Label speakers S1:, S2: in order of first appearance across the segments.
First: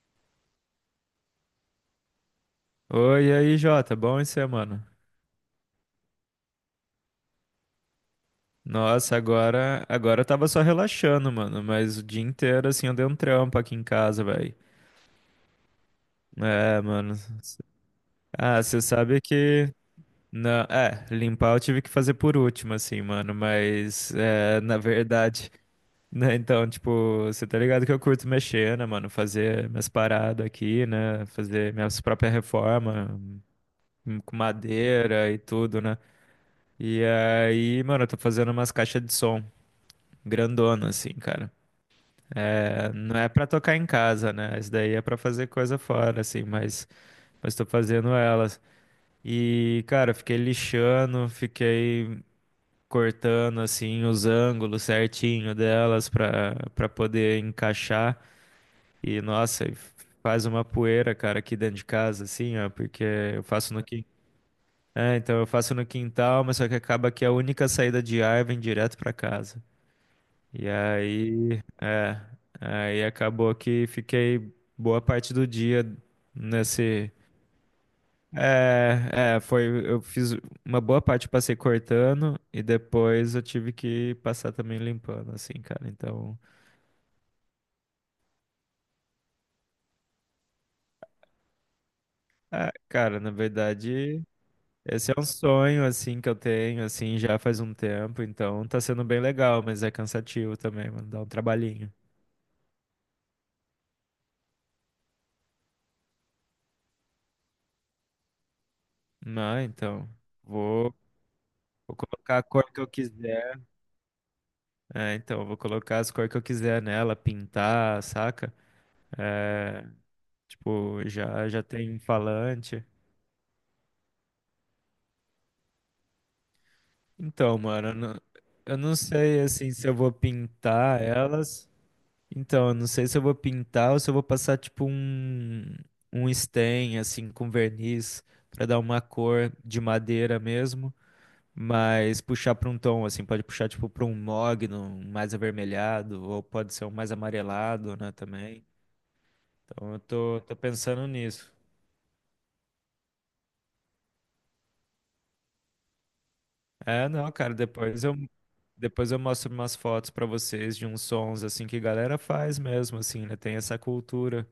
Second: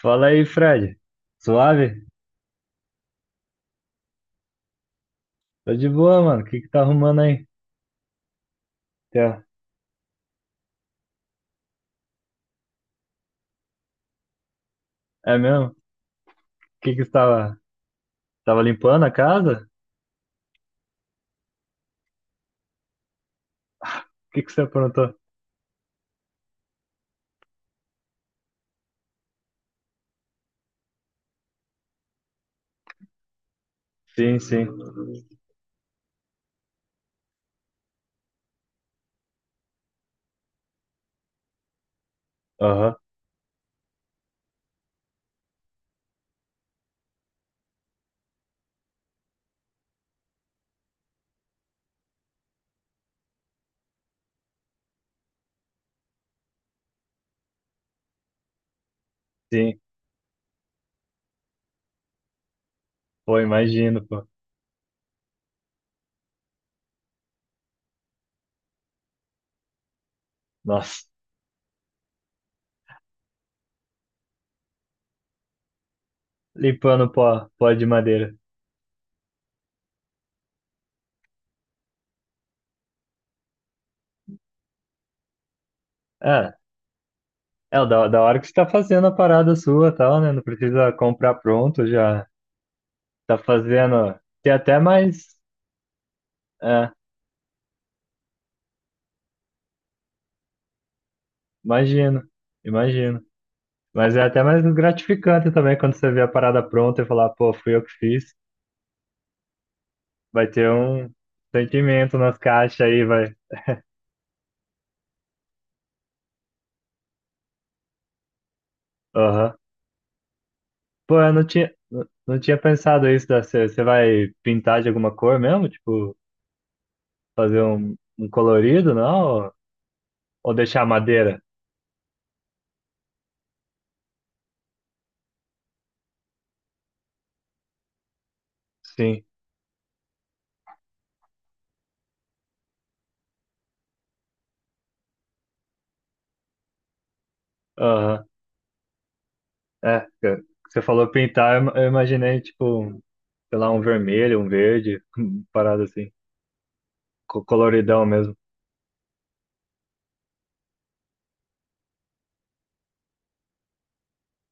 S1: Fala aí, Fred. Suave?
S2: Oi, e aí, Jota, bom isso aí, mano?
S1: Tô de boa, mano. O que que tá arrumando aí?
S2: Nossa,
S1: Tá.
S2: agora eu tava só relaxando, mano, mas o dia inteiro, assim, eu dei um trampo aqui em casa, velho.
S1: É mesmo? O
S2: É,
S1: que que você
S2: mano.
S1: tava, tava
S2: Ah, você
S1: limpando a
S2: sabe
S1: casa?
S2: que... Não, é, limpar eu tive que fazer por último, assim, mano, mas,
S1: O que que você
S2: é, na
S1: aprontou?
S2: verdade, né, então, tipo, você tá ligado que eu curto mexer, né, mano, fazer minhas paradas aqui, né, fazer minhas próprias reformas com
S1: Sim, sim.
S2: madeira e tudo, né. E aí, mano, eu tô fazendo umas caixas de som, grandona, assim, cara. É,
S1: Aham,
S2: não é pra tocar em casa, né? Isso daí é pra fazer coisa fora, assim, mas, tô fazendo elas. E, cara, eu fiquei lixando, fiquei cortando, assim, os ângulos certinho delas pra poder encaixar. E, nossa, e
S1: sim.
S2: faz uma poeira, cara, aqui dentro de casa, assim, ó, porque
S1: Pô,
S2: eu faço no
S1: imagino,
S2: quintal.
S1: pô.
S2: É, então eu faço no quintal, mas só que acaba que a única saída de ar vem direto pra casa. E
S1: Nossa,
S2: aí, é, aí acabou que fiquei boa parte do dia nesse.
S1: limpando pó, pó de madeira.
S2: É, é, foi. Eu fiz uma boa parte, passei cortando e depois eu tive que passar também limpando, assim, cara. Então,
S1: É, é o da, da hora que você tá fazendo a parada sua, e tal, né? Não precisa comprar pronto, já
S2: é, cara, na
S1: tá fazendo.
S2: verdade,
S1: Tem até
S2: esse é um
S1: mais.
S2: sonho, assim, que eu tenho,
S1: É,
S2: assim, já faz um tempo. Então, tá sendo bem legal, mas é cansativo também, mano, dá um trabalhinho.
S1: imagino, imagino. Mas é até mais gratificante também quando você vê a parada pronta e falar, pô, fui eu que fiz.
S2: Não, então,
S1: Vai ter
S2: vou,
S1: um
S2: vou
S1: sentimento nas
S2: colocar a cor
S1: caixas
S2: que eu
S1: aí, vai.
S2: quiser. É, então, eu vou colocar as cores que eu quiser nela, pintar, saca?
S1: Aham.
S2: É, tipo,
S1: Pô, eu não
S2: já
S1: tinha,
S2: tem um
S1: não tinha
S2: falante.
S1: pensado isso. Da, você, você vai pintar de alguma cor mesmo? Tipo,
S2: Então,
S1: fazer
S2: mano, eu
S1: um,
S2: não,
S1: um
S2: eu
S1: colorido,
S2: não
S1: não?
S2: sei, assim, se eu vou
S1: Ou deixar
S2: pintar
S1: madeira?
S2: elas. Então, eu não sei se eu vou pintar ou se eu vou passar, tipo, um stain, assim, com verniz, pra dar uma
S1: Sim.
S2: cor de madeira mesmo. Mas puxar pra um tom, assim, pode puxar, tipo, pra um mogno mais avermelhado, ou pode ser um mais amarelado, né,
S1: Aham.
S2: também. Então eu
S1: É,
S2: tô,
S1: que-
S2: tô
S1: você
S2: pensando
S1: falou
S2: nisso.
S1: pintar, eu imaginei, tipo, um, sei lá, um vermelho, um verde, parada assim,
S2: É, não, cara, depois
S1: coloridão
S2: eu,
S1: mesmo.
S2: depois eu mostro umas fotos pra vocês de uns sons assim que galera faz mesmo, assim, né? Tem essa cultura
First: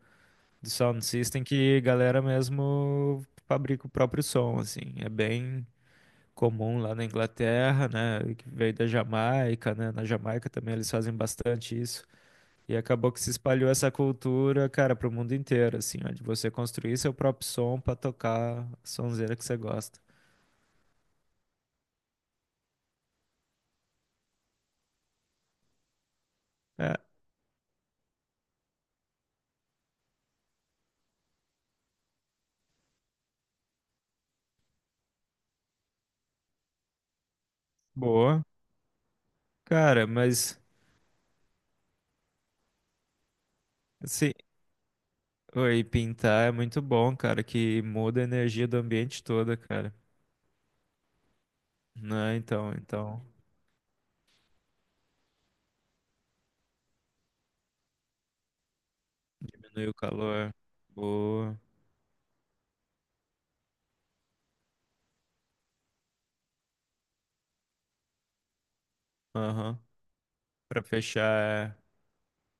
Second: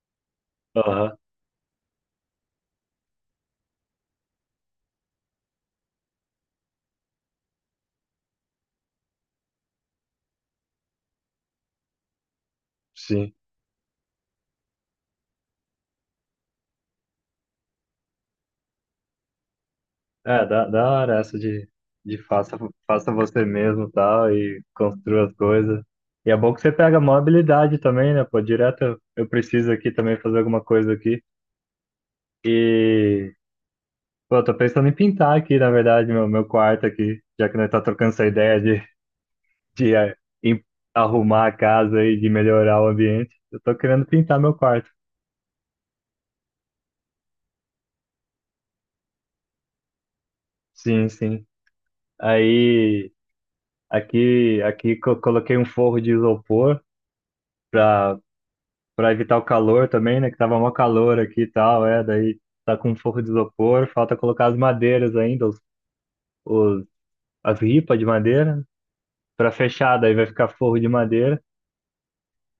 S2: de sound
S1: Aham.
S2: system que galera mesmo fabrica o próprio som, assim. É bem comum lá na Inglaterra, né? Que veio da Jamaica, né? Na Jamaica também eles fazem bastante isso. E acabou que se
S1: Sim.
S2: espalhou essa cultura, cara, pro mundo inteiro, assim, ó, de você construir seu próprio som pra tocar a sonzeira que você gosta.
S1: É, da, da hora essa de faça, faça você mesmo e tal, e construa as coisas. E é bom que você
S2: É,
S1: pega maior habilidade também, né? Pô, direto eu preciso aqui também fazer alguma coisa aqui. E, pô, eu tô pensando em pintar aqui, na verdade, meu quarto aqui, já que nós tá trocando essa
S2: boa.
S1: ideia de, de
S2: Cara,
S1: é,
S2: mas
S1: em- arrumar a casa e de melhorar o ambiente. Eu tô querendo
S2: assim,
S1: pintar meu quarto.
S2: oi, pintar é muito bom, cara, que muda a energia do ambiente toda, cara.
S1: Sim, sim.
S2: Né? Então,
S1: Aí,
S2: então
S1: aqui, coloquei um forro de isopor. Pra evitar o calor
S2: diminui o
S1: também, né? Que
S2: calor.
S1: tava mó calor aqui e
S2: Boa.
S1: tal, é. Daí tá com um forro de isopor, falta colocar as madeiras ainda, os- as ripas de madeira, né, pra
S2: Aham.
S1: fechar, daí vai ficar forro
S2: Pra
S1: de madeira.
S2: fechar,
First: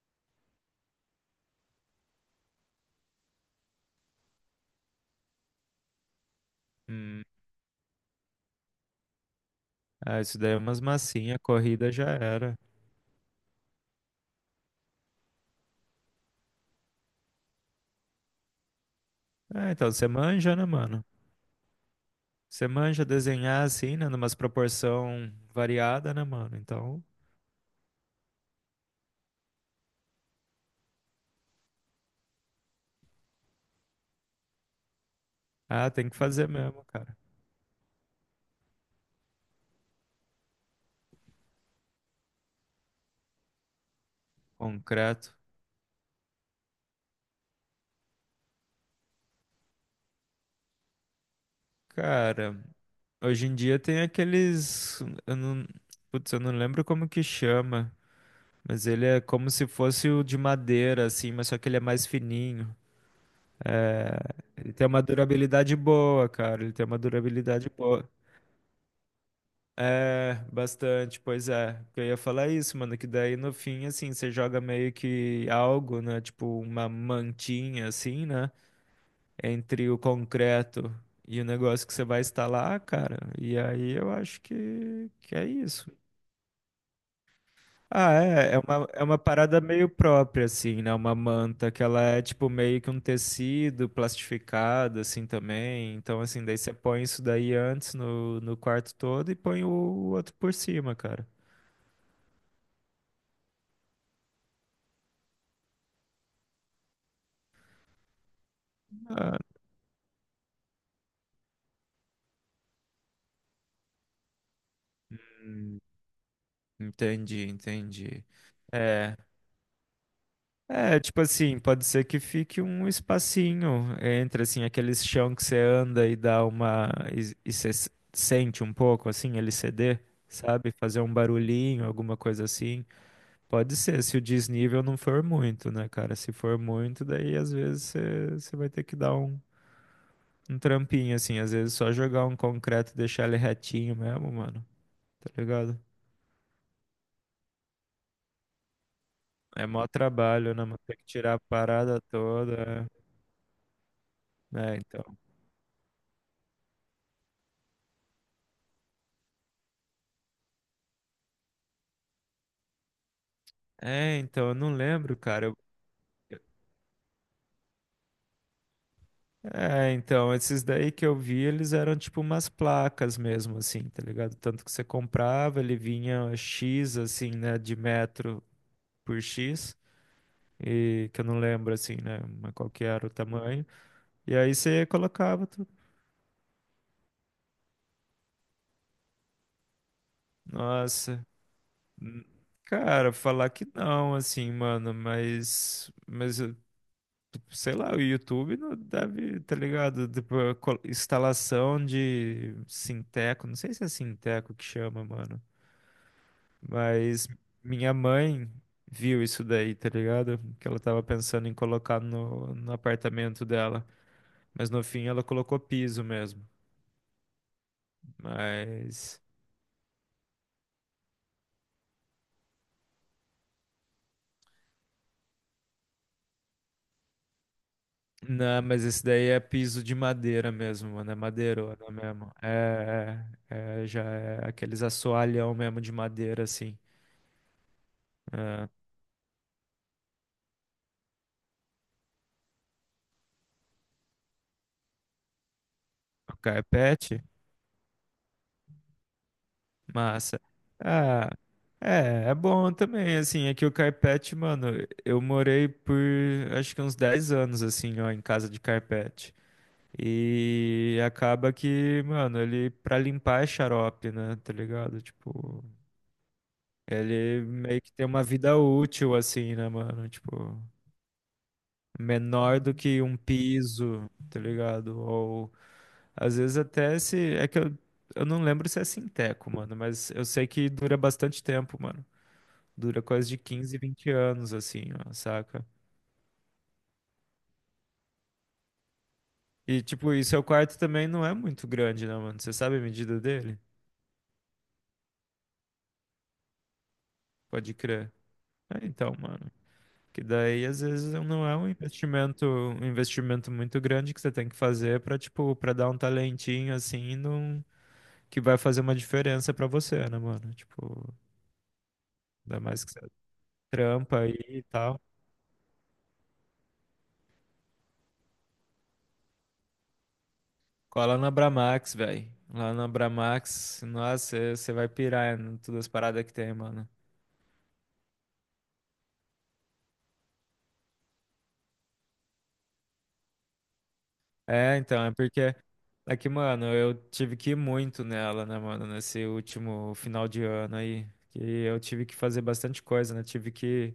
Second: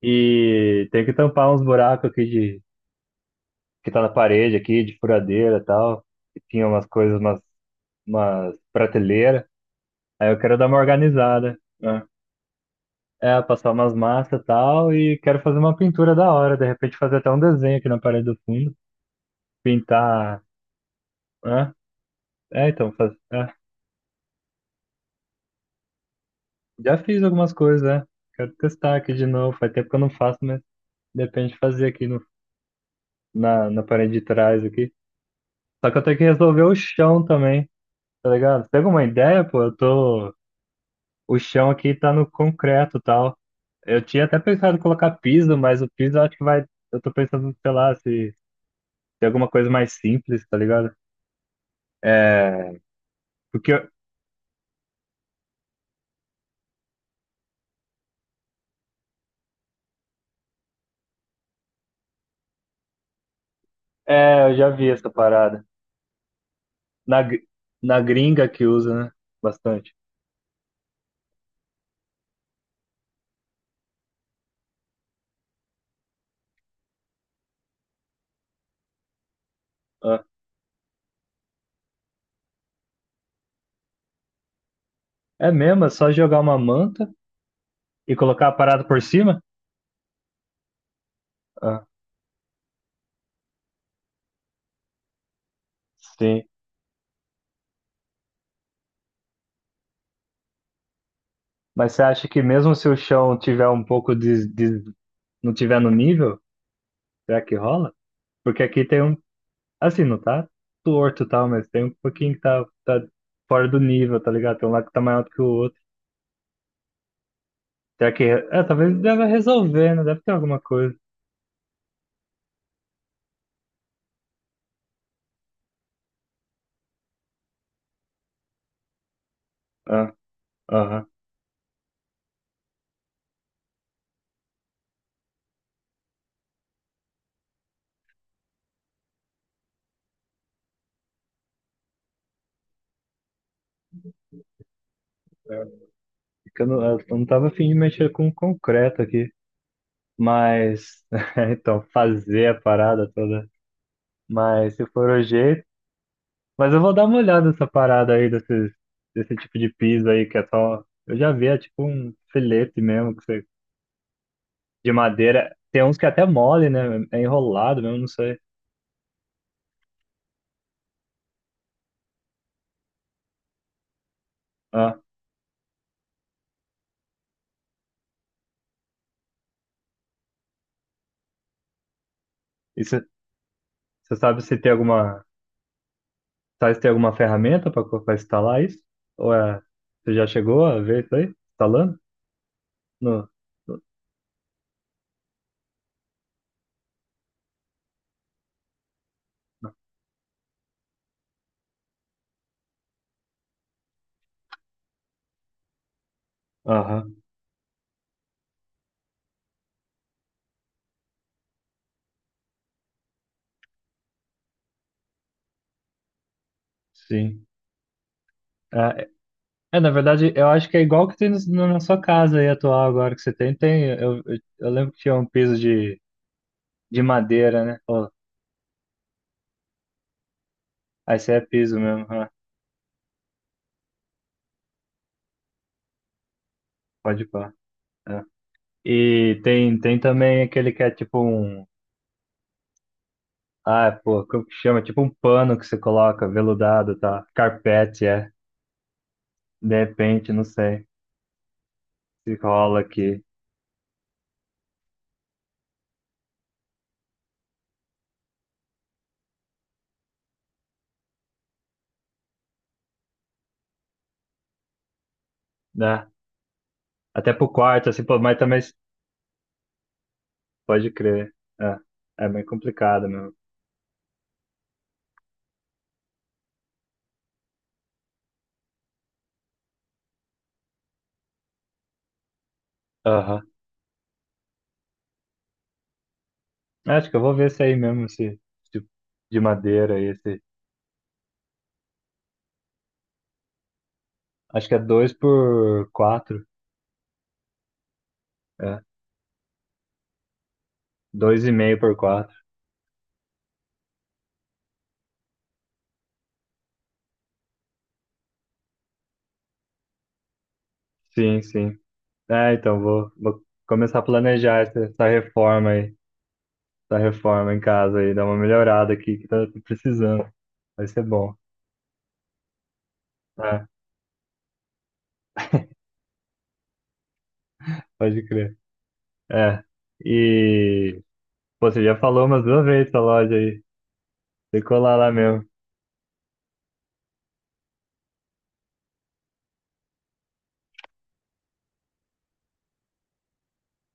S1: E tem que tampar uns buracos aqui de, que tá na parede aqui, de furadeira e tal. E tinha umas
S2: é,
S1: coisas,
S2: hum,
S1: umas, umas prateleiras.
S2: ah,
S1: Aí
S2: isso
S1: eu
S2: daí é
S1: quero dar uma
S2: umas massinhas,
S1: organizada,
S2: corrida
S1: né?
S2: já era.
S1: É, passar umas massas e tal, e quero fazer uma pintura da hora, de repente fazer até um desenho aqui na parede do fundo,
S2: Ah, então você
S1: pintar,
S2: manja, né, mano?
S1: né?
S2: Você
S1: É, então,
S2: manja
S1: faz, é.
S2: desenhar assim, né, numas proporção variada, né, mano?
S1: Já
S2: Então,
S1: fiz algumas coisas, né? Quero testar aqui de novo. Faz tempo que eu não faço, mas depende de fazer aqui no, na, na parede de trás aqui.
S2: ah,
S1: Só que eu
S2: tem que
S1: tenho que
S2: fazer
S1: resolver o
S2: mesmo, cara.
S1: chão também, tá ligado? Você tem alguma ideia, pô? Eu tô. O chão aqui tá no concreto e tal. Eu tinha até pensado em colocar
S2: Concreto.
S1: piso, mas o piso eu acho que vai. Eu tô pensando, sei lá, se tem alguma coisa mais simples, tá ligado?
S2: Cara,
S1: É.
S2: hoje em
S1: Porque.
S2: dia
S1: eu-
S2: tem aqueles. Eu não... Putz, eu não lembro como que chama. Mas ele é como se fosse o de madeira, assim, mas só que ele é mais fininho. É,
S1: É, eu já
S2: ele tem
S1: vi
S2: uma
S1: essa parada.
S2: durabilidade boa, cara. Ele tem uma
S1: Na, gr-
S2: durabilidade
S1: na
S2: boa.
S1: gringa que usa, né? Bastante.
S2: É, bastante, pois é. Eu ia falar é isso, mano, que daí no fim, assim, você joga meio que algo, né? Tipo uma mantinha, assim, né? Entre o
S1: Ah,
S2: concreto e o negócio que você vai instalar, cara. E aí eu acho que é
S1: é mesmo, é
S2: isso.
S1: só jogar uma manta.
S2: Ah,
S1: E colocar a
S2: é, é
S1: parada
S2: uma,
S1: por
S2: é uma
S1: cima?
S2: parada meio própria, assim, né? Uma manta que
S1: Ah,
S2: ela é tipo meio que um tecido plastificado, assim, também. Então,
S1: sim.
S2: assim, daí você põe isso daí antes no quarto todo e põe o outro por cima, cara.
S1: Mas você acha que mesmo se o chão tiver um pouco não tiver no nível, será que rola? Porque aqui tem um,
S2: Ah,
S1: assim, não tá torto e tal, mas tem um pouquinho que tá, tá fora do nível, tá ligado? Tem um lá que tá maior do que o outro.
S2: entendi,
S1: Será que,
S2: entendi.
S1: é, talvez
S2: É.
S1: deva resolver, né? Deve ter alguma coisa.
S2: É, tipo assim, pode ser que fique um espacinho entre, assim, aquele chão que você anda e dá uma... E você sente um pouco, assim, ele ceder,
S1: Ah,
S2: sabe? Fazer
S1: aham.
S2: um barulhinho, alguma coisa assim. Pode ser, se o desnível não for muito, né, cara? Se for muito, daí às vezes você vai ter que dar um, um trampinho, assim. Às vezes só jogar um concreto e deixar ele retinho mesmo, mano. Tá
S1: É
S2: ligado?
S1: que eu não, eu não tava afim de mexer com concreto aqui,
S2: É mó trabalho, né, mano? Tem
S1: mas,
S2: que tirar a
S1: então,
S2: parada
S1: fazer a
S2: toda,
S1: parada toda. Mas
S2: né?
S1: se for
S2: Então...
S1: o jeito, mas eu vou dar uma olhada nessa parada aí, desse, desse tipo de piso aí, que é só. Eu já vi, é tipo um filete mesmo, que você,
S2: É, então, eu não
S1: de
S2: lembro, cara.
S1: madeira. Tem uns que é até mole, né? É enrolado mesmo, não sei.
S2: É, então, esses daí que eu vi, eles eram tipo umas placas mesmo, assim, tá ligado? Tanto que você
S1: Ah,
S2: comprava, ele vinha X, assim, né, de metro por X, e que eu não lembro, assim, né, mas qual
S1: e
S2: que
S1: você
S2: era o tamanho.
S1: você
S2: E
S1: sabe
S2: aí
S1: se tem
S2: você
S1: alguma.
S2: colocava tudo.
S1: Sabe se tem alguma ferramenta pra instalar isso? Ou é. Você já chegou a ver isso
S2: Nossa,
S1: aí? Instalando?
S2: hum, cara,
S1: No...
S2: falar que
S1: no-
S2: não, assim, mano, mas tipo, sei lá, o YouTube não deve, tá ligado? Tipo, a instalação de Sinteco, não sei se é Sinteco que chama, mano.
S1: Aham,
S2: Mas minha mãe viu isso daí, tá ligado? Que ela tava pensando em colocar no, apartamento dela. Mas no fim ela colocou piso mesmo.
S1: sim. É,
S2: Mas.
S1: é, na verdade, eu acho que é igual que tem na sua casa aí atual agora que você tem. Tem, eu, eu lembro que tinha um piso de madeira, né?
S2: Não, mas esse daí é piso de madeira mesmo, mano. É
S1: Aí você é
S2: madeirona
S1: piso mesmo, ah,
S2: mesmo. É, é, é, já é aqueles assoalhão mesmo de madeira, assim.
S1: pode pá. É.
S2: É,
S1: E tem, tem também aquele que é tipo um. Ah, pô, como que chama? Tipo um pano que você coloca,
S2: o
S1: veludado,
S2: carpete.
S1: tá? Carpete, é. De repente,
S2: Massa.
S1: não sei.
S2: Ah, é,
S1: Se
S2: é bom
S1: rola
S2: também,
S1: aqui,
S2: assim, aqui o carpete, mano, eu morei por acho que uns 10 anos, assim, ó, em casa de carpete. E acaba que, mano, ele pra limpar é xarope, né, tá ligado? Tipo,
S1: né? Até
S2: ele
S1: pro
S2: meio
S1: quarto,
S2: que
S1: assim,
S2: tem
S1: pô,
S2: uma
S1: mas
S2: vida
S1: também
S2: útil, assim, né, mano? Tipo,
S1: pode crer. É, é meio
S2: menor do que
S1: complicado
S2: um
S1: mesmo.
S2: piso, tá ligado? Ou às vezes até se. É que eu, não lembro se é sinteco, mano, mas eu sei que dura bastante tempo, mano. Dura coisa de
S1: Aham.
S2: 15, 20 anos, assim, ó, saca?
S1: Acho que eu vou ver esse aí mesmo, esse tipo de
S2: E,
S1: madeira aí,
S2: tipo, e
S1: esse.
S2: seu quarto também não é muito grande, né, mano? Você sabe a medida dele?
S1: Acho que é dois por quatro.
S2: Pode crer.
S1: É.
S2: É, então, mano. Que daí, às vezes,
S1: Dois
S2: não
S1: e
S2: é um
S1: meio por quatro.
S2: investimento, um investimento muito grande que você tem que fazer pra, tipo, pra dar um talentinho, assim, num... que vai fazer uma diferença pra você, né, mano? Tipo,
S1: Sim, sim. É,
S2: ainda
S1: então
S2: mais que você
S1: vou, vou começar a
S2: trampa aí
S1: planejar
S2: e
S1: essa,
S2: tal.
S1: essa reforma aí, essa reforma em casa aí, dar uma melhorada aqui que tá tô precisando. Vai ser
S2: Cola na
S1: bom.
S2: Bramax, velho. Lá na
S1: É,
S2: Bramax, nossa, você vai pirar em todas as paradas que tem, mano.
S1: pode crer. É. E pô, você já falou umas duas vezes essa loja aí. Tem que
S2: É,
S1: colar
S2: então, é
S1: lá mesmo.
S2: porque é que, mano, eu tive que ir muito nela, né, mano, nesse último final de ano aí. Que eu tive que fazer bastante coisa, né? Tive que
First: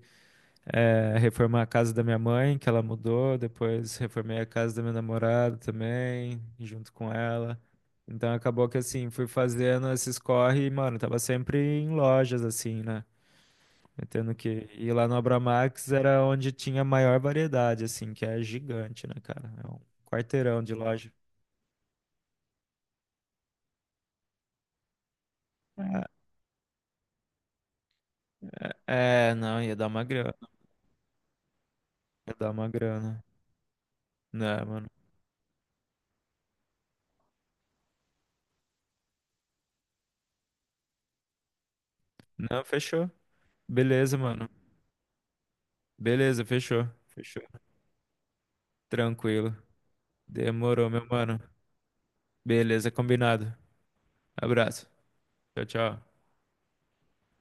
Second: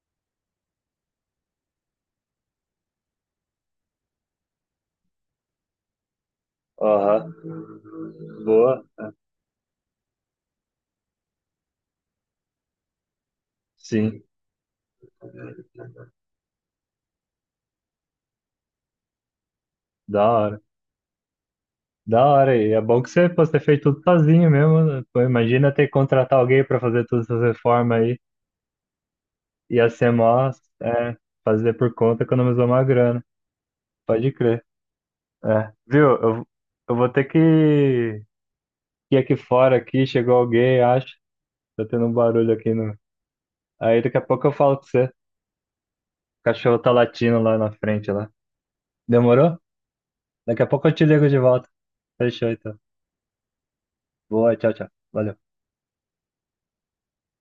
S2: reformar a casa da minha mãe, que ela mudou, depois reformei a casa da minha namorada também, junto com
S1: Aham.
S2: ela. Então acabou que
S1: Boa.
S2: assim, fui fazendo esses corre e, mano, tava sempre em lojas, assim, né? Eu
S1: Sim.
S2: tendo que ir lá no Abramax era onde tinha maior variedade, assim, que é gigante, né, cara? É um
S1: Da hora.
S2: quarteirão de loja.
S1: Da hora. E é bom que você, pô, você fez tudo sozinho mesmo, né? Pô, imagina ter que contratar alguém pra fazer todas essas reformas aí.
S2: É, não, ia
S1: E
S2: dar
S1: a
S2: uma grana.
S1: CMOS, é, fazer por conta
S2: Ia dar
S1: economizou
S2: uma
S1: uma
S2: grana.
S1: grana. Pode crer.
S2: Não, mano?
S1: É. Viu? Eu vou ter que ir aqui fora aqui, chegou alguém, acho. Tá tendo um barulho
S2: Não,
S1: aqui no.
S2: fechou.
S1: Aí daqui
S2: Beleza,
S1: a pouco
S2: mano.
S1: eu falo com você. O
S2: Beleza,
S1: cachorro
S2: fechou.
S1: tá latindo
S2: Fechou.
S1: lá na frente lá.
S2: Tranquilo.
S1: Demorou? Daqui a pouco
S2: Demorou,
S1: eu te
S2: meu
S1: ligo de
S2: mano.
S1: volta. Fechou, então.
S2: Beleza, combinado.
S1: Boa, tchau, tchau.
S2: Abraço.
S1: Valeu.
S2: Tchau, tchau.